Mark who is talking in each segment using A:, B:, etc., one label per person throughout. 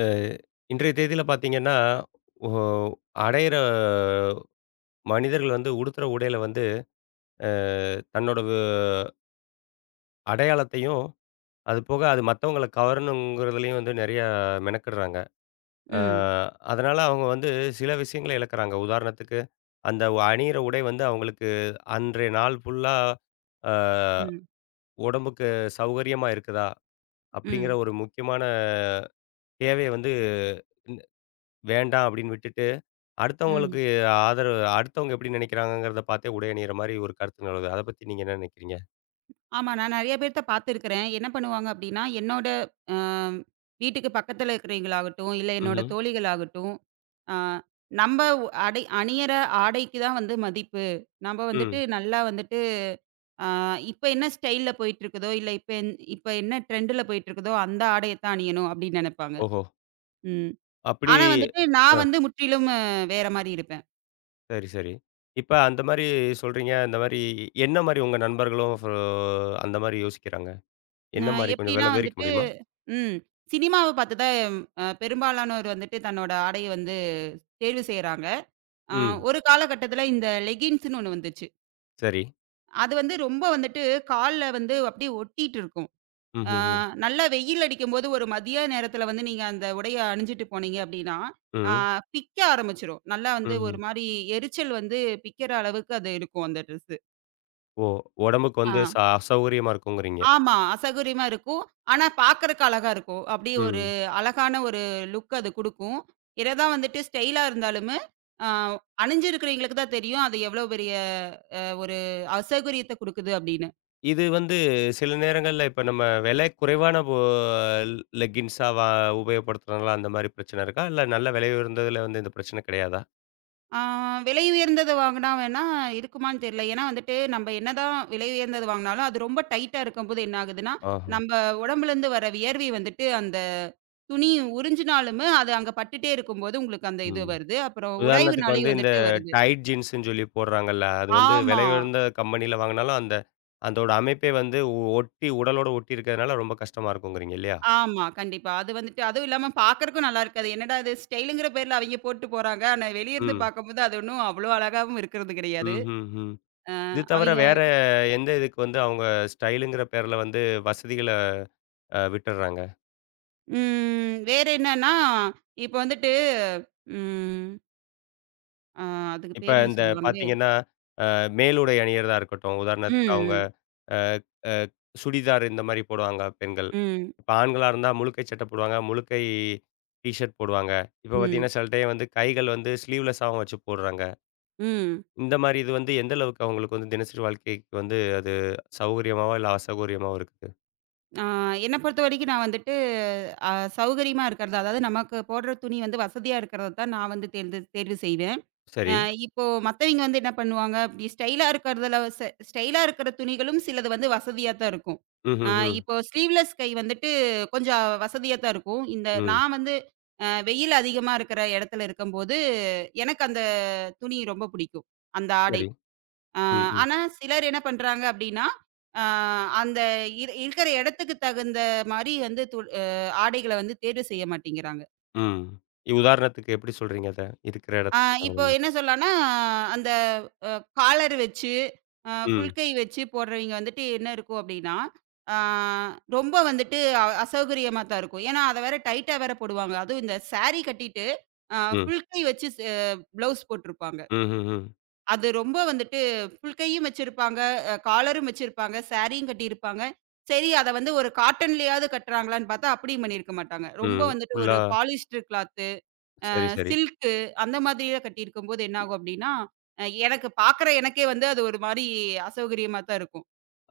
A: அ இன்றைய தேதியில பார்த்தீங்கன்னா, ஒ அடையிற மனிதர்கள் வந்து உடுத்துற உடையில வந்து, அ தன்னோட அடையாளத்தையும், அது போக அது மத்தவங்கள கவரணுங்கிறதுலயும் வந்து நெறைய மெனக்கிடுறாங்க. அ
B: ம்,
A: அதனால அவங்க வந்து சில விஷயங்கள இழக்குறாங்க. உதாரணத்துக்கு, அந்த அணியிற உடை வந்து அவங்களுக்கு அன்றைய நாள் ஃபுல்லா அ
B: ம்,
A: உடம்புக்கு சௌகரியமா இருக்குதா? அப்படிங்கிற
B: ம்,
A: ஒரு முக்கியமான தேவைய வந்து, "ந வேண்டாம்" அப்படின்னு விட்டுட்டு
B: ம்.
A: அடுத்தவங்களுக்கு ஆதரவு அடுத்தவங்க எப்படி நினைக்கிறாங்கங்கிறத பார்த்தே உடை அணியிற மாரி ஒரு கருத்து நிலவுது. அத பத்தி நீங்க என்ன நினைக்கிறீங்க?
B: ஆமா. நான் நெறைய பேர்த்த பார்த்துருக்கிறேன். என்ன பண்ணுவாங்க அப்டின்னா, என்னோட அ வீட்டுக்கு பக்கத்துல இருக்கிறவைங்களாகட்டும், இல்ல என்னோட
A: ம்ஹ்ம்.
B: தோழிகளாகட்டும், அ "நம்ப அணியிற ஆடைக்கு தான் வந்து மதிப்பு. நம்ப வந்துட்டு
A: ம்.
B: நல்லா வந்துட்டு அ இப்ப என்ன ஸ்டைல்ல போயிட்டுருக்குதோ, இல்ல இப்ப என்ன ட்ரெண்டுல போயிட்டுருக்குதோ, அந்த ஆடைய தான் அணியணும்." அப்டின்னு நெனைப்பாங்க.
A: ஓஹோ!
B: ம்.
A: அப்படி
B: ஆனா வந்துட்டு நான்
A: ஆ
B: வந்து முற்றிலும் வேற மாரி இருப்பேன்.
A: சரி, சரி. இப்ப அந்த மாரி சொல்றீங்க. இந்த மாரி என்ன மாரி உங்க நண்பர்களும் அந்த மாரி யோசிக்கிறாங்க? என்ன
B: அ
A: மாரி கொஞ்சம்
B: எப்படின்னா
A: வெல விவரிக்க
B: வந்துட்டு
A: முடியுமா?
B: ம். சினிமாவ பார்த்து தான் பெரும்பாலானோர் வந்துட்டு தன்னோட ஆடைய வந்து தேர்வு செய்றாங்க. அ
A: ம்.
B: ஒரு காலகட்டத்தில இந்த லெகின்ஸ்ன்னு ஒண்ணு வந்துச்சு.
A: சரி.
B: அது வந்து ரொம்ப வந்துட்டு கால்ல வந்து அப்படியே ஒட்டிட்டு இருக்கும். அ
A: ம்ஹ்ஹ்ம்.
B: நல்லா வெயில் அடிக்கும்போது ஒரு மதிய நேரத்தில வந்து நீங்க அந்த உடைய அணிஞ்சுட்டு போனீங்க அப்படின்னா, அ
A: ம்.
B: பிக்க ஆரம்பிச்சுரும். நல்லா வந்து
A: ம்ஹ்ம்.
B: ஒரு மாரி எரிச்சல் வந்து பிக்கிற அளவுக்கு அது இருக்கும் அந்த ட்ரெஸ்ஸு.
A: ஓ! உடம்புக்கு
B: ஆ.
A: வந்து அசௌகரியமா இருக்குங்கிறீங்க.
B: ஆமா. அசௌகரியமா இருக்கும். ஆனா பார்க்கறக்கு அழகா இருக்கும். அப்படி ஒரு
A: ம்.
B: அழகான ஒரு லுக் அது குடுக்கும். என்னதான் வந்துட்டு ஸ்டைலா இருந்தாலுமே, அ அணிஞ்சிருக்கிறவங்களுக்கு தான் தெரியும். அது எவ்வளோ பெரிய ஒரு அசௌகரியத்த குடுக்குது அப்படின்னு.
A: இது வந்து சில நேரங்கள்ல இப்ப நம்ம விலை குறைவான லெக்கின்ஸா உபயோகப்படுத்துறனால அந்த மாரி பிரச்சனை இருக்கா? இல்ல நல்ல விலை உயர்ந்ததுல வந்து இந்த பிரச்சனை கிடையாதா?
B: ஆ விலை உயர்ந்தது வாங்குனா வேணா இருக்குமான்னு தெரியல. ஏன்னா வந்துட்டு நம்ம என்னதான் விலை உயர்ந்தது வாங்குனாலும், அது ரொம்ப டைட்டா இருக்கும்போது என்ன ஆகுதுன்னா,
A: ஆஹா.
B: நம்ம உடம்புலேருந்து வர வியர்வை வந்துட்டு அந்த துணி உறிஞ்சினாலுமே, அது அங்க பட்டுட்டே இருக்கும்போது உங்களுக்கு அந்த இது
A: ம்.
B: வருது. அப்புறம்
A: உதாரணத்துக்கு வந்து
B: உராய்வுனாலேயும்
A: இந்த
B: வந்துட்டு வருது.
A: டைட் ஜீன்ஸ்ன்னு சொல்லி போடுறாங்கல்ல. அது வந்து
B: ஆமா.
A: விலை உயர்ந்த கம்பெனியில வாங்குனாலும் அந்த அதோட அமைப்பே வந்து ஒட்டி உடலோட ஒட்டி இருக்கிறதுனால ரொம்ப கஷ்டமா இருக்குங்கிறீங்க இல்லையா?
B: ஆமா, கண்டிப்பா. அது வந்துட்டு அதுவும் இல்லாம பார்க்கறக்கும் நல்லா இருக்காது. என்னடா இது ஸ்டைலுங்கிற பேர்ல அவைங்க போட்டு போறாங்க. ஆனா வெளிய இருந்து
A: ம்.
B: பார்க்கும்போது அது ஒண்ணும் அவ்ளோ அழகாவும் இருக்கிறது கிடையாது.
A: ம்ஹ்ஹ்ம். இது தவிர
B: அவைங்க
A: வேற எந்த இதுக்கு வந்து அவங்க ஸ்டைலுங்கிற பேர்ல வந்து வசதிகள விட்டுர்றாங்க?
B: ம் வேற என்னன்னா, இப்ப வந்துட்டு ம் அ அதுக்கு
A: இப்ப
B: பேர் என்ன
A: இந்த
B: சொல்லுவாங்களே?
A: பார்த்தீங்கன்னா, அ மேலுடை அணியிறதா இருக்கட்டும். உதாரணத்துக்கு அவங்க
B: ம்,
A: அ அ சுடிதார் இந்த மாரி போடுவாங்க பெண்கள்.
B: ம்,
A: இப்ப ஆண்களா இருந்தா முழுக்கை சட்டை போடுவாங்க. முழுக்கை டீ ஷர்ட் போடுவாங்க. இப்ப
B: ம்,
A: பார்த்தீங்கன்னா, சில டைம் வந்து கைகள் வந்து ஸ்லீவ்லெஸ்ஸாவும் வச்சு போடுறாங்க.
B: ம்.
A: இந்த மாரி இது வந்து எந்த அளவுக்கு அவங்களுக்கு வந்து தினசரி வாழ்க்கைக்கு வந்து அது சௌகரியமாவோ, இல்ல அசௌகரியமாவோ இருக்குது?
B: ஆ என்ன பொறுத்தவரைக்கும் நான் வந்துட்டு அ சௌகரியமா இருக்கிறது. அதாவது நமக்கு போடுற துணி வந்து வசதியா இருக்கிறத தான் நான் வந்து தேர்ந்து தேர்வு செய்வேன். அ
A: சரி.
B: இப்போ மத்தவங்க வந்து என்ன பண்ணுவாங்க, அப்படி ஸ்டைலா இருக்கிறதுல ஸ்டைலா இருக்கிற துணிகளும் சிலது வந்து வசதியா தான் இருக்கும். அ
A: ம்ஹ்ம், ம்.
B: இப்போ ஸ்லீவ்லெஸ் கை வந்துட்டு கொஞ்சம் வசதியா தான் இருக்கும். இந்த
A: ம். ம்
B: நான் வந்து வெயில் அதிகமா இருக்கிற இடத்துல இருக்கும்போது, எனக்கு அந்த துணி ரொம்ப பிடிக்கும். அந்த ஆடை.
A: சரி.
B: அ
A: ம், ம்.
B: ஆனா சிலர் என்ன பண்றாங்க அப்படின்னா, அ அந்த இருக்கிற இடத்துக்கு தகுந்த மாரி வந்து து அ ஆடைகள வந்து தேர்வு செய்ய மாட்டேங்கிறாங்க.
A: ம். உதாரணத்துக்கு எப்படி சொல்றீங்க அத? இருக்கிற
B: ஆ
A: இடத்துக்கு தகுந்த
B: இப்போ
A: மாதிரி?
B: என்ன சொல்லலாம்னா, அந்த அ காலர் வச்சு, ஃபுல்
A: ம்.
B: கை வச்சு போடுறவைங்க வந்துட்டு என்ன இருக்கும் அப்டின்னா, ஆ ரொம்ப வந்துட்டு அசௌகரியமா தான் இருக்கும். ஏன்னா, அத வேற டைட்டா வேற போடுவாங்க. அதுவும் இந்த சாரி கட்டிட்டு,
A: ம்.
B: ஃபுல் கை வச்சு ப்ளவுஸ் போட்டிருப்பாங்க.
A: ம்ஹ்ம், ம்.
B: அது ரொம்ப வந்துட்டு ஃபுல் கையும் வச்சிருப்பாங்க, காலரும் வச்சிருப்பாங்க, சாரியும் கட்டியிருப்பாங்க. சரி, அத வந்து ஒரு காட்டன்லயாவது கட்டுறாங்களான்னு பார்த்தா, அப்படியும் பண்ணியிருக்க மாட்டாங்க.
A: ம்.
B: ரொம்ப
A: ம்
B: வந்துட்டு ஒரு
A: ஃபுல்லா
B: பாலிஸ்டர் கிளாத்
A: சரி, சரி.
B: சில்க்கு அந்த மாதிரியே கட்டியிருக்கும்போது என்ன ஆகும் அப்டின்னா, எனக்கு பாக்குற எனக்கே வந்து அது ஒரு மாரி அசௌகரியமா தான் இருக்கும்.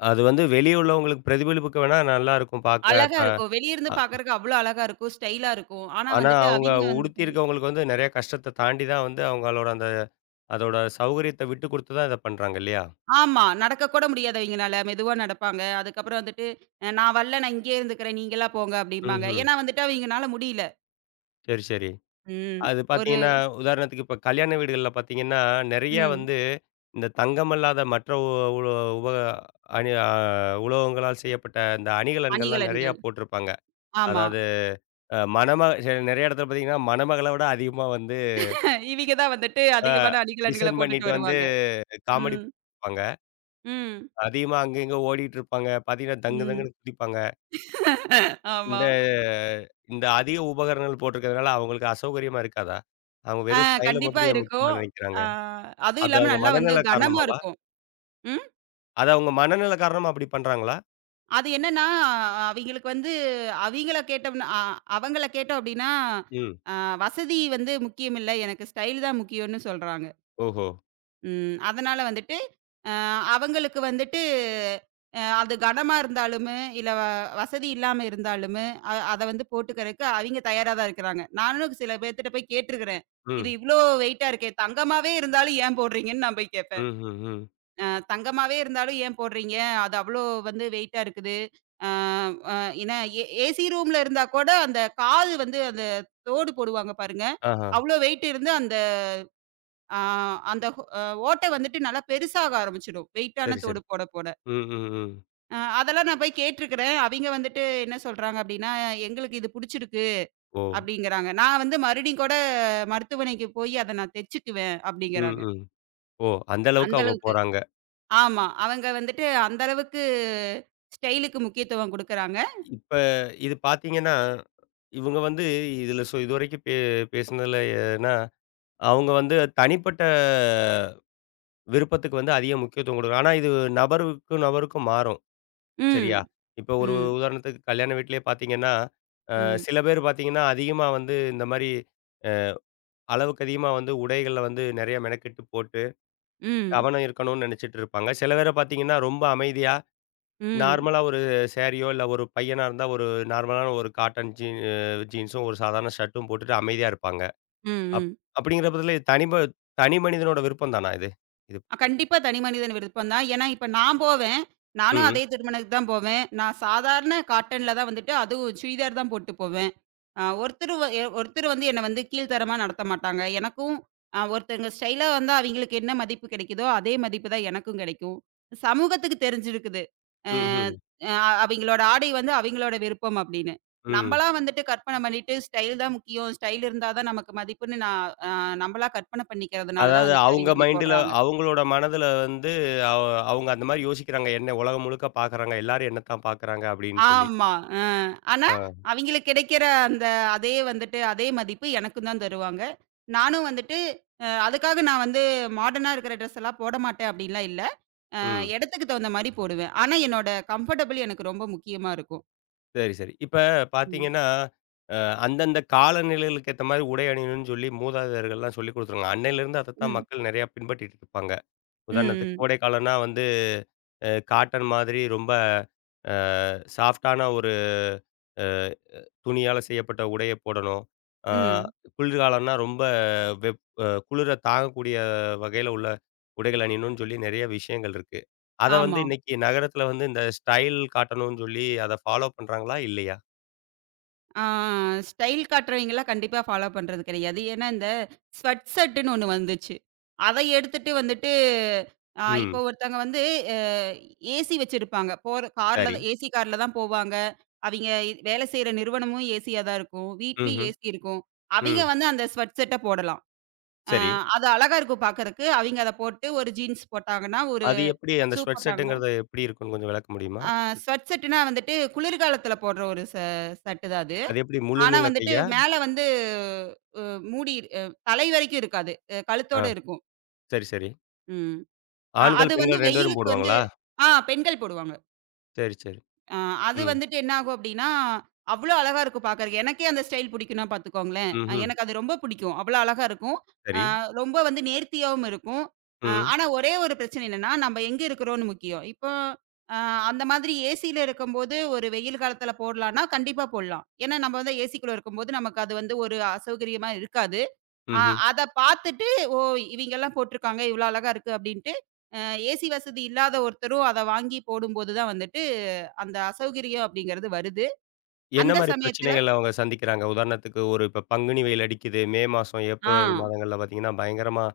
A: அது வந்து வெளிய உள்ளவங்களுக்கு பிரதிபலிப்புக்கு வேணா நல்லாருக்கும் பாக்க.
B: அழகா
A: அ
B: இருக்கும். வெளியிருந்து பாக்குறக்கு அவ்ளோ அழகா இருக்கும். ஸ்டைலா இருக்கும். ஆனா
A: ஆனா
B: வந்துட்டு
A: அவங்க
B: அவிங்க வந்துட்டு
A: உடுத்தியிருக்கவங்களுக்கு வந்து நெறைய கஷ்டத்த தாண்டி தான் வந்து அவங்களோட அந்த அதோட சௌகரியத்த விட்டு குடுத்து தான் இத பண்றாங்க இல்லையா?
B: ஆமா. நடக்க கூட முடியாது அவிங்கனால. மெதுவா நடப்பாங்க. அதுக்கப்புறம் வந்துட்டு, நான் வரல. நான் இங்கேயே இருந்துக்கிறேன். நீங்களா போங்க" அப்டிம்பாங்க.
A: ம்ஹ்ம்.
B: ஏன்னா வந்துட்டு அவிங்கனால முடியல.
A: சரி, சரி.
B: ம்.
A: அது
B: ஒரு
A: பாத்தீங்கன்னா, உதாரணத்துக்கு இப்ப கல்யாண வீடுகள்ல பாத்தீங்கன்னா, நெறைய
B: ம்.
A: வந்து இந்த தங்கம் அல்லாத மற்ற உ உ உப அணி அ உலோகங்களால் செய்யப்பட்ட இந்த அணிகலன்கள்லாம் நெறையா
B: அணிகலன்கள்.
A: போட்டிருப்பாங்க.
B: ஆமா.
A: அதாவது அ மணமக நெறைய இடத்துல பாத்தீங்கன்னா, மணமகள விட அதிகமா வந்து
B: இவிங்க தான் வந்துட்டு
A: அ
B: அதிகமான அணிகலன்கள
A: டிசைன்
B: போட்டுட்டு
A: பண்ணிட்டு வந்து
B: வருவாங்க.
A: காமெடி
B: ம்.
A: பார்ப்பாங்க.
B: ம்.
A: அதிகமா அங்க இங்க ஓடிட்டு இருப்பாங்க. பார்த்தீங்கன்னா, தங்கு
B: ம்.
A: தங்குன்னு குதிப்பாங்க.
B: ஆமா.
A: இந்த இந்த அதிக உபகரணங்கள் போட்டிருக்கிறதுனால அவங்களுக்கு அசௌகரியமா இருக்காதா? அவங்க வெறும் ஸ்டைல
B: கண்டிப்பா
A: மட்டும் தான் ஏன்
B: இருக்கும்.
A: முக்கியமா நினைக்கிறாங்க?
B: ஆ அதுவும்
A: அது
B: இல்லாம
A: அவங்க
B: நல்லா வந்து
A: மனநல
B: கனமா
A: காரணமாவா?
B: இருக்கும். ம்.
A: அது அவங்க மனநல காரணமா அப்படி பண்றாங்களா?
B: அது என்னன்னா, அவிங்களுக்கு வந்து அவிங்கள கேட்டோம்னா அ அவங்கள கேட்டோம் அப்டின்னா,
A: ம்.
B: அ வசதி வந்து முக்கியம் இல்ல. எனக்கு ஸ்டைல் தான் முக்கியம்னு சொல்றாங்க.
A: ஓஹோ!
B: ம். அதனால வந்துட்டு, அ அவங்களுக்கு வந்துட்டு அது கனமா இருந்தாலுமே, இல்ல வசதி இல்லாம இருந்தாலுமே, அத வந்து போட்டுக்கறக்கு அவிங்க தயாரா தான் இருக்கிறாங்க. நானும் சில பேத்துட்ட போய் கேட்டுருக்கிறேன். இது
A: ம்.
B: இவ்ளோ வெயிட்டா இருக்கே! தங்கமாவே இருந்தாலும் ஏன் போடுறீங்கன்னு நான் போய் கேட்பேன்.
A: ம்ஹ்ம், ம். ம்.
B: தங்கமாவே இருந்தாலும் ஏன் போடுறீங்க? அது அவ்ளோ வந்து வெயிட்டா இருக்குது. அ அ என்ன ஏ ஏசி ரூம்ல இருந்தா கூட அந்த காது வந்து அந்த தோடு போடுவாங்க பாருங்க.
A: ஆஹா.
B: அவ்ளோ வெயிட் இருந்து அந்த அ அந்த ஹோ அ ஓட்டை வந்துட்டு நல்லா பெருசாக ஆரம்பிச்சுடும். வெயிட்டான
A: சரி, சரி.
B: தோடு போட போட.
A: ம், ம், ம்.
B: அதெல்லாம் நான் போய் கேட்டுருக்கிறேன். அவிங்க வந்துட்டு என்ன சொல்றாங்க அப்டின்னா, "எங்களுக்கு இது புடிச்சிருக்கு"
A: ஓ!
B: அப்டிங்கிறாங்க. நான் வந்து மறுபடியும் கூட மருத்துவமனைக்கு போய் அத நான் தச்சுக்குவேன்
A: ம்,
B: அப்டிங்கிறாங்க.
A: ம். ஓ! அந்த அளவுக்கு
B: அந்த
A: அவங்க
B: அளவுக்கு.
A: போறாங்க.
B: ஆமா. அவங்க வந்துட்டு அந்த அளவுக்கு ஸ்டைலுக்கு முக்கியத்துவம் குடுக்குறாங்க.
A: இப்ப இது பார்த்தீங்கன்னா, இவங்க வந்து இதுல சோ இதுவரைக்கும் பேசினதுலனா அவங்க வந்து தனிப்பட்ட விருப்பத்துக்கு வந்து அதிக முக்கியத்துவம் கொடுக்குறாங்க. ஆனா இது நபருக்கும் நபருக்கும் மாறும்.
B: ம்.
A: சரியா? இப்போ ஒரு
B: ம்.
A: உதாரணத்துக்கு கல்யாண வீட்லயே பார்த்தீங்கன்னா, அ
B: ம்.
A: சில பேர் பார்த்தீங்கன்னா, அதிகமா வந்து இந்த மாரி அளவுக்கு அதிகமா வந்து உடைகள்ல வந்து நெறைய மெனக்கெட்டு போட்டு,
B: ம்.
A: கவனம் இருக்கணும்னு நெனைச்சிட்டு இருப்பாங்க. சில பேர பார்த்தீங்கன்னா, ரொம்ப அமைதியா
B: ம்.
A: நார்மலா ஒரு சேரியோ, இல்ல ஒரு பையனா இருந்தா ஒரு நார்மலான ஒரு காட்டன் ஜீன்ஸும் ஒரு சாதாரண ஷர்ட்டும் போட்டுட்டு அமைதியா இருப்பாங்க.
B: ம்.
A: அப்
B: ம்.
A: அப்படிங்கிற பட்சத்தில இது தனி மனிதனோட விருப்பம் தானா இது? இது
B: அ, கண்டிப்பா தனி மனிதன் விருப்பம் தான். ஏன்னா, இப்ப நான் போவேன். நானும்
A: ம்.
B: அதே திருமணத்துக்கு தான் போவேன். நான் சாதாரண காட்டன்ல தான் வந்துட்டு அதுவும் சுடிதார் தான் போட்டு போவேன். ஆ ஒருத்தரு வ எ ஒருத்தர் வந்து என்ன வந்து கீழ்த்தரமா நடத்த மாட்டாங்க. எனக்கும் ஒருத்தங்க ஸ்டைலா வந்தா அவங்களுக்கு என்ன மதிப்பு கிடைக்குதோ, அதே மதிப்பு தான் எனக்கும் கிடைக்கும். சமூகத்துக்கு தெரிஞ்சிருக்குது. அ
A: ம்ஹ்ம்.
B: அ அவிங்களோட ஆடை வந்து அவிங்களோட விருப்பம் அப்படின்னு.
A: ம்.
B: நம்பளா வந்துட்டு கற்பனை பண்ணிட்டு ஸ்டைல் தான் முக்கியம். ஸ்டைல் இருந்தா தான் நமக்கு மதிப்புன்னு நான் அ நம்பளா கற்பனை பண்ணிக்கிறதுனால தான்
A: அதாவது
B: வந்துட்டு
A: அவுங்க
B: அவிங்க இப்டி
A: மைண்டுல
B: போடுறாங்க.
A: அவுங்களோட மனதுல வந்து அவ அவுங்க அந்த மாரி யோசிக்கிறாங்க. என்ன உலகம் முழுக்க பார்க்குறாங்க. எல்லாரும் என்ன தான் பார்க்குறாங்க அப்டின்னு சொல்லி.
B: ஆமா. அ. ஆனா,
A: ஆ.
B: அவிங்களுக்கு கிடைக்கிற அந்த அதே வந்துட்டு, அதே மதிப்பு எனக்கும் தான் தருவாங்க. நானும் வந்துட்டு அதுக்காக நான் வந்து மாடர்னா இருக்கிற ட்ரெஸ் எல்லாம் போட மாட்டேன் அப்டின்லாம் இல்ல.
A: ம்.
B: இடத்துக்கு தகுந்த மாரி போடுவேன். ஆனா, என்னோட கம்ஃபர்டபிள் எனக்கு ரொம்ப முக்கியமா இருக்கும்.
A: சரி, சரி. இப்ப
B: ம்.
A: பார்த்தீங்கன்னா, அ அந்தந்த காலநிலைகளுக்கு ஏத்த மாரி உடை அணியணும்னு சொல்லி மூதாதையர்கள்லாம் சொல்லிக் குடுத்துருக்காங்க. அன்னையிலேருந்து அதத்தான்
B: ம்.
A: மக்கள் நெறையா பின்பற்றிட்டு இருப்பாங்க.
B: ம்.
A: உதாரணத்துக்கு
B: ம்.
A: கோடை காலம்னா வந்து காட்டன் மாதிரி ரொம்ப அ சாஃப்ட்டான ஒரு அ துணியால செய்யப்பட்ட உடைய போடணும். ஆ
B: ம்.
A: குளிர்காலம்னா ரொம்ப வெப் அ குளிர தாங்கக்கூடிய வகையில உள்ள உடைகள் அணியணும்னு சொல்லி நெறைய விஷயங்கள் இருக்கு. அத வந்து
B: ஆமா.
A: இன்னைக்கு நகரத்தில வந்து இந்த ஸ்டைல் காட்டணும்னு சொல்லி அத ஃபாலோ பண்றாங்களா? இல்லையா?
B: ஆ ஸ்டைல் காட்டுறவங்கலாம் கண்டிப்பா ஃபாலோ பண்றது கிடையாது. ஏன்னா, இந்த ஸ்வெட் ஷர்ட்டுன்னு ஒண்ணு வந்துச்சு. அத எடுத்துட்டு வந்துட்டு இப்போ
A: ம்.
B: ஒருத்தவங்க வந்து அ ஏசி வச்சிருப்பாங்க. போற கார்ல
A: சரி.
B: தான் ஏசி கார்ல தான் போவாங்க. அவிங்க வேலை செய்ற நிறுவனமும் ஏசியா தான் இருக்கும். வீட்லயும்
A: ம்ஹ்ம்.
B: ஏசி இருக்கும். அவிங்க
A: ம்.
B: வந்து அந்த ஸ்வெட் ஷர்ட்ட போடலாம். அ
A: சரி.
B: அது அழகா இருக்கும் பார்க்கறக்கு. அவிங்க அத போட்டு ஒரு ஜீன்ஸ் போட்டாங்கன்னா, ஒரு
A: அது எப்படி அந்த
B: ஷூ
A: ஸ்வெட்
B: போட்டாங்கன்னா,
A: ஷர்ட்டுங்கிறது எப்படி இருக்கும்னு கொஞ்சம் விளக்க முடியுமா?
B: அ ஸ்வெட் ஷர்ட்டுனா வந்துட்டு குளிர்காலத்துல போடுற ஒரு ஷர்ட்டு தான் அது.
A: அது எப்படி முழு
B: ஆனா
A: நீள
B: வந்துட்டு
A: கையா?
B: மேல வந்து அ மூடி தலை வரைக்கும் இருக்காது.
A: ஆ
B: கழுத்தோட இருக்கும்.
A: சரி, சரி.
B: ம்.
A: ஆண்கள்,
B: அது வந்து
A: பெண்கள் 2 பேரும்
B: வெயிலுக்கு வந்து
A: போடுவாங்களா?
B: பெண்கள் போடுவாங்க.
A: சரி, சரி.
B: ஆ அது
A: ம்.
B: வந்துட்டு என்ன ஆகும் அப்டின்னா, அவ்ளோ அழகா இருக்கும் பாக்கறக்கு. எனக்கே அந்த ஸ்டைல் பிடிக்கும்னா பாத்துக்கோங்களேன்.
A: ம்ஹ்ம்.
B: எனக்கு அது ரொம்ப பிடிக்கும். அவ்ளோ அழகா இருக்கும். ஆ
A: சரி.
B: ரொம்ப வந்து நேர்த்தியாவும் இருக்கும்.
A: ம்.
B: ஆனா ஒரே ஒரு பிரச்சனை என்னன்னா, நம்ம எங்க இருக்கிறோம்னு முக்கியம். இப்போ அ அந்த மாதிரி ஏசில இருக்கும்போது ஒரு வெயில் காலத்துல போடலான்னா, கண்டிப்பா போடலாம். ஏன்னா நம்ம வந்து ஏசிக்குள்ள இருக்கும்போது நமக்கு அது வந்து ஒரு அசௌகரியமா இருக்காது. ஆ
A: ம்ஹ்ம்.
B: அத பாத்துட்டு, ஓ! இவைங்கலாம் போட்டுருக்காங்க, இவ்ளோ அழகா இருக்கு அப்டின்ட்டு, அ ஏசி வசதி இல்லாத ஒருத்தரும் அத வாங்கி போடும்போது தான் வந்துட்டு, அந்த அசௌகரியம் அப்படிங்கிறது வருது.
A: என்ன
B: அந்த
A: மாரி
B: சமயத்துல
A: பிரச்சனைகள் அவங்க சந்திக்கிறாங்க? உதாரணத்துக்கு ஒரு இப்ப பங்குனி வெயில் அடிக்குது. மே மாசம்,
B: ஆ,
A: ஏப்ரல் மாதங்கள்ல பார்த்தீங்கன்னா, பயங்கரமா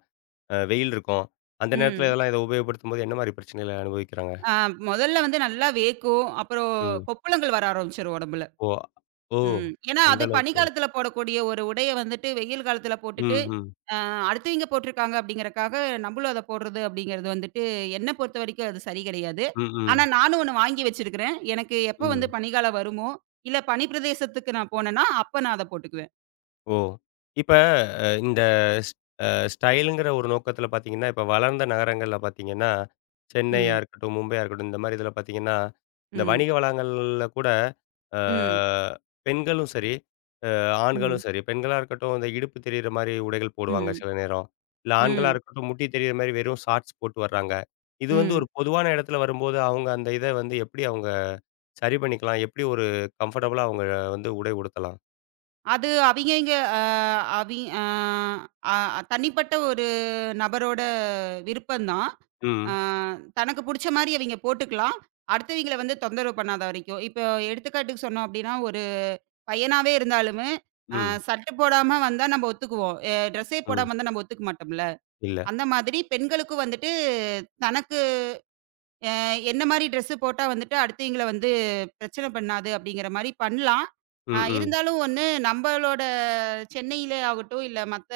A: வெயில் இருக்கும். அந்த நேரத்துல
B: ம்.
A: இதெல்லாம் இத உபயோகப்படுத்தும்போது என்ன மாரி பிரச்சனைகள அனுபவிக்கிறாங்க?
B: ஆ முதல்ல வந்து நல்லா வேக்கும். அப்புறம்
A: ம்.
B: கொப்புளங்கள் வர ஆரம்பிச்சுரும் உடம்புல.
A: ஓ! ஓ!
B: ம். ஏன்னா,
A: அந்த
B: அது
A: அளவுக்கு.
B: பனிக்காலத்துல போடக்கூடிய ஒரு உடைய வந்துட்டு வெயில் காலத்துல
A: ம்,
B: போட்டுட்டு,
A: ம்.
B: அ அடுத்தவங்க போட்டிருக்காங்க அப்படிங்கிறக்காக நம்மளும் அத போடுறது அப்படிங்கிறது வந்துட்டு என்ன பொறுத்தவரைக்கும் அது சரி கிடையாது.
A: ம்,
B: ஆனா
A: ம்.
B: நானும் ஒண்ணு வாங்கி வச்சிருக்கிறேன். எனக்கு எப்ப வந்து
A: ம்.
B: பனிக்காலம் வருமோ, இல்ல பனி பிரதேசத்துக்கு நான் போனேன்னா, அப்ப நான் அத போட்டுக்குவேன்.
A: ஓ! இப்ப இந்த ஸ் அ ஸ்டைலுங்கிற ஒரு நோக்கத்துல பார்த்தீங்கன்னா, இப்ப வளர்ந்த நகரங்கள்ல பார்த்தீங்கன்னா, சென்னையா
B: ம்.
A: இருக்கட்டும், மும்பையா இருக்கட்டும், இந்த மாரி இதுல பார்த்தீங்கன்னா, இந்த
B: ம்.
A: வணிக வளாகங்கள்ல கூட அ
B: ம்.
A: பெண்களும் சரி ஆண்களும்
B: ம்.
A: சரி, பெண்களா இருக்கட்டும், இந்த இடுப்பு தெரியிற மாரி உடைகள் போடுவாங்க
B: ம்.
A: சில நேரம். இல்ல ஆண்களா
B: ம்.
A: இருக்கட்டும், முட்டி தெரியிற மாரி வெறும் ஷார்ட்ஸ் போட்டு வர்றாங்க. இது வந்து
B: ம்.
A: ஒரு பொதுவான இடத்துல வரும்போது, அவங்க அந்த இத வந்து எப்படி அவங்க சரி பண்ணிக்கலாம்? எப்படி ஒரு கம்ஃபர்டபுளா அவங்க வந்து உடை உடுத்தலாம்?
B: அது அவிங்கவிங்க அ அவி அ அ தனிப்பட்ட ஒரு நபரோட விருப்பம் தான். அ
A: ம்.
B: தனக்கு புடிச்ச மாரி அவிங்க போட்டுக்கலாம். அடுத்தவிங்கள வந்து தொந்தரவு பண்ணாத வரைக்கும். இப்போ எடுத்துக்காட்டுக்கு சொன்னோம் அப்டின்னா, ஒரு பையனாவே இருந்தாலுமே, அ
A: ம்.
B: சர்ட் போடாம வந்தா நம்ம ஒத்துக்குவோம். ட்ரெஸ்ஸே
A: ம்.
B: போடாம வந்தா நம்ம ஒத்துக்க மாட்டோம்ல.
A: இல்ல.
B: அந்த மாதிரி பெண்களுக்கும் வந்துட்டு தனக்கு அ என்ன மாரி ட்ரெஸ்ஸு போட்டா வந்துட்டு அடுத்தவிங்கள வந்து பிரச்சனை பண்ணாது அப்படிங்கிற மாரி பண்ணலாம்.
A: ம். ம்.
B: இருந்தாலும் ஒண்ணு நம்பளோட சென்னையில ஆகட்டும், இல்ல மத்த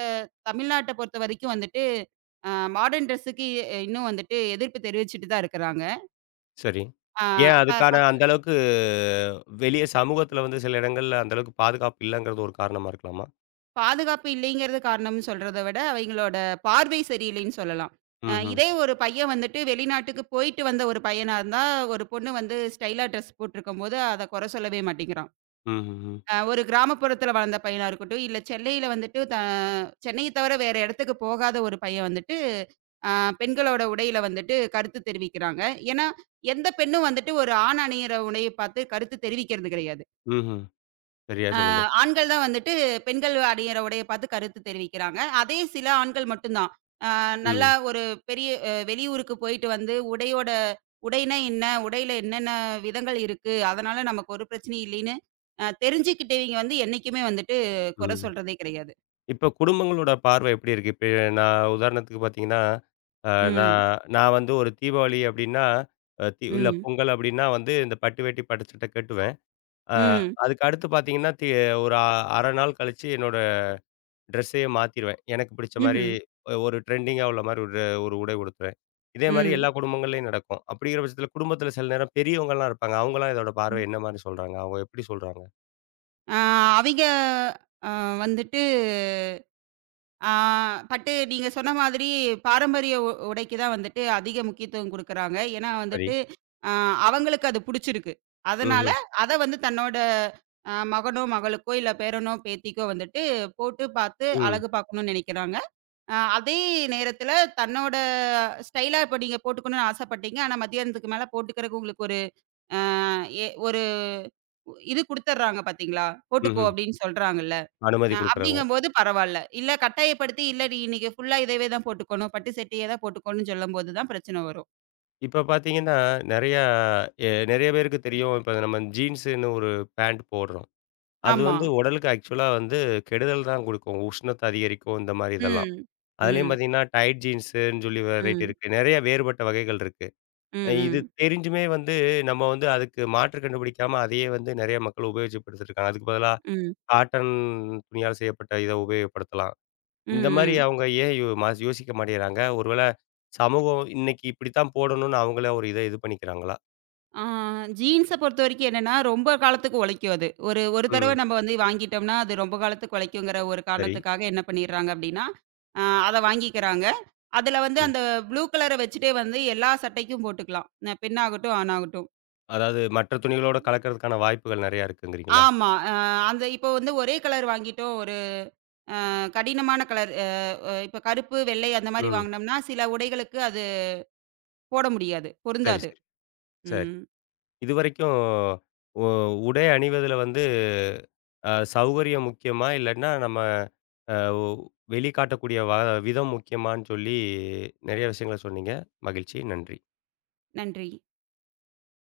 B: தமிழ்நாட்ட பொறுத்த வரைக்கும் வந்துட்டு, அ மாடர்ன் ட்ரெஸ்ஸுக்கு இன்னும் வந்துட்டு எதிர்ப்பு தெரிவிச்சுட்டு தான் இருக்கிறாங்க.
A: சரி.
B: ஆ
A: ஏன்
B: ப
A: அதுக்கான
B: பஸ்
A: அந்த அளவுக்கு வெளிய சமூகத்துல வந்து சில இடங்கள்ல அந்த அளவுக்கு பாதுகாப்பு இல்லங்கிறது ஒரு காரணமா இருக்கலாமா?
B: பாதுகாப்பு இல்லைங்கிறது காரணம்னு சொல்றத விட, அவைங்களோட பார்வை சரியில்லைன்னு சொல்லலாம்.
A: ம்ஹ்ம்.
B: இதே ஒரு பையன் வந்துட்டு வெளிநாட்டுக்கு போயிட்டு வந்த ஒரு பையனா இருந்தா, ஒரு பொண்ணு வந்து ஸ்டைலா ட்ரெஸ் போட்டிருக்கும்போது, அத குறை சொல்லவே மாட்டேங்கிறான்.
A: ம்ஹ்ஹ்ம்.
B: ஒரு கிராமப்புறத்துல வளர்ந்த பையனா இருக்கட்டும், இல்ல சென்னையில வந்துட்டு சென்னைய தவிர வேற இடத்துக்கு போகாத ஒரு பையன் வந்துட்டு, அ பெண்களோட உடையில வந்துட்டு கருத்து தெரிவிக்கிறாங்க. ஏன்னா, எந்த பெண்ணும் வந்துட்டு ஒரு ஆண் அணியிற உடைய பார்த்து கருத்து தெரிவிக்கிறது கிடையாது.
A: ம்ஹ்ம். சரியா
B: அ
A: சொன்னீங்க.
B: ஆண்கள் தான் வந்துட்டு பெண்கள் அணியிற உடைய பார்த்து கருத்து தெரிவிக்கிறாங்க. அதே சில ஆண்கள் மட்டும் தான். அ நல்லா
A: ம்.
B: ஒரு பெரிய வெளியூருக்கு போயிட்டு வந்து உடையோட உடைனா என்ன? உடையில என்னென்ன விதங்கள் இருக்கு? அதனால நமக்கு ஒரு பிரச்சனையும் இல்லைன்னு தெரிஞ்சுக்கிட்டவங்க வந்து என்னைக்குமே வந்துட்டு குறை
A: ம்.
B: சொல்றதே கிடையாது.
A: இப்ப குடும்பங்களோட பார்வை எப்படி இருக்கு? இப்ப நான் உதாரணத்துக்கு பார்த்தீங்கன்னா, அ
B: ம்.
A: நான் நான் வந்து ஒரு தீபாவளி அப்படின்னா, அ தி இல்ல
B: ம்.
A: பொங்கல் அப்படின்னா வந்து இந்த பட்டு வேட்டி, பட்டு சட்டை கட்டுவேன். அ
B: ம்.
A: அதுக்கு அடுத்து பார்த்தீங்கன்னா, ஒரு அரை நாள் கழிச்சு என்னோட ட்ரெஸ்ஸையே மாத்திருவேன். எனக்கு பிடிச்ச மாரி
B: ம்ஹ்ம்.
A: ஒரு ட்ரெண்டிங்கா உள்ள மாரி ஒரு ஒரு உடை உடுத்துவேன். இதே மாரி
B: ம்.
A: எல்லா குடும்பங்கள்லயும் நடக்கும். அப்படிங்கிற பட்சத்தில குடும்பத்தில சில நேரம் பெரியவங்கலாம் இருப்பாங்க. அவங்கலாம் இதோட பார்வை என்ன மாரி சொல்றாங்க? அவங்க எப்படி சொல்றாங்க?
B: அ அவிங்க அ வந்துட்டு ஆ பட்டு நீங்க சொன்ன மாதிரி பாரம்பரிய உடைக்கு தான் வந்துட்டு அதிக முக்கியத்துவம் குடுக்குறாங்க. ஏன்னா
A: சரி.
B: வந்துட்டு, அ அவங்களுக்கு அது புடிச்சிருக்கு. அதனால
A: ம்ஹ்ம்.
B: அத வந்து தன்னோட மகனோ, மகளுக்கோ இல்ல பேரனோ, பேத்திக்கோ வந்துட்டு போட்டு பார்த்து
A: ம்.
B: அழகு பார்க்கணும்னு நெனைக்கிறாங்க. அதே நேரத்தில தன்னோட ஸ்டைலா இப்ப நீங்க போட்டுக்கணும்னு ஆசைப்பட்டீங்க. ஆனா மத்தியானத்துக்கு மேல போட்டுக்கிறக்கு உங்களுக்கு ஒரு ஒரு இது குடுத்துர்றாங்க பார்த்தீங்களா? போட்டுக்கோ
A: ம்ஹ்ம்.
B: அப்படின்னு சொல்றாங்கல்ல.
A: அனுமதி குடுக்குறாங்க.
B: அப்படிங்கும்போது பரவால்ல. இல்ல கட்டாயப்படுத்தி, இல்லடி இன்னைக்கு ஃபுல்லா இதவே தான் போட்டுக்கணும். பட்டு சட்டையே தான் போட்டுக்கணும்னு சொல்லும்போது தான் பிரச்சனை வரும்.
A: இப்ப பார்த்தீங்கன்னா, நெறையா நெறைய பேருக்கு தெரியும். இப்ப நம்ம ஜீன்ஸுன்னு ஒரு பேண்ட் போடுறோம். அது
B: ஆமா.
A: வந்து உடலுக்கு ஆக்சுவலா வந்து கெடுதல் தான் குடுக்கும். உஷ்ணத்த அதிகரிக்கும் இந்த மாரி இதெல்லாம்.
B: ம்.
A: அதுலயும்
B: ம்.
A: பார்த்தீங்கன்னா, டைட் ஜீன்ஸுன்னு சொல்லி வெரைட்டி
B: ம்.
A: இருக்கு. நெறைய வேறுபட்ட வகைகள் இருக்கு.
B: ம்.
A: இது
B: ம்.
A: தெரிஞ்சுமே வந்து நம்ம வந்து அதுக்கு மாற்று கண்டுபிடிக்காம அதையே வந்து நெறைய மக்கள் உபயோகிச்சுப்படுத்திட்டு இருக்காங்க. அதுக்கு பதிலா
B: ம்.
A: காட்டன் துணியால் செய்யப்பட்ட இத உபயோகப்படுத்தலாம்.
B: ம்.
A: இந்த மாரி
B: ம்.
A: அவங்க ஏன் யோ ம யோசிக்க மாட்டேங்கிறாங்க? ஒருவேள சமூகம் இன்னைக்கு இப்படித்தான் போடணும்னு அவங்களே ஒரு இத இது பண்ணிக்கிறாங்களா?
B: ஆ ஜீன்ஸ பொறுத்தவரைக்கும் என்னன்னா, ரொம்ப காலத்துக்கு உழைக்கும் அது. ஒரு ஒரு தடவை
A: ம்.
B: நம்ம வந்து வாங்கிட்டோம்னா, அது ரொம்ப காலத்துக்கு உழைக்குங்கிற ஒரு
A: சரி.
B: காரணத்துக்காக என்ன பண்ணிடுறாங்க அப்படின்னா, அ அத வாங்கிக்கிறாங்க. அதுல வந்து
A: ம்.
B: அந்த ப்ளூ கலர வச்சுட்டே வந்து எல்லா சட்டைக்கும் போட்டுக்கலாம். பெண்ணாகட்டும், ஆணாகட்டும்.
A: அதாவது மற்ற துணிகளோட கலக்கிறதுக்கான வாய்ப்புகள் நெறையா இருக்குங்கிறீங்களா?
B: ஆமா. அந்த இப்போ வந்து ஒரே கலர் வாங்கிட்டோம். கடினமான கலர் அ அ இப்ப கருப்பு, வெள்ளை அந்த மாரி
A: ம்.
B: வாங்குனோம்னா, சில உடைகளுக்கு அது போட முடியாது.
A: சரி,
B: பொருந்தாது.
A: சரி, சரி.
B: ம்.
A: இதுவரைக்கும் உ உடை அணிவதில வந்து சௌகரியம் முக்கியமா? இல்லன்னா நம்ம அ உ வெளிக்காட்டக்கூடிய விதம் முக்கியமான்னு சொல்லி நெறைய விஷயங்கள சொன்னீங்க. மகிழ்ச்சி. நன்றி.
B: நன்றி.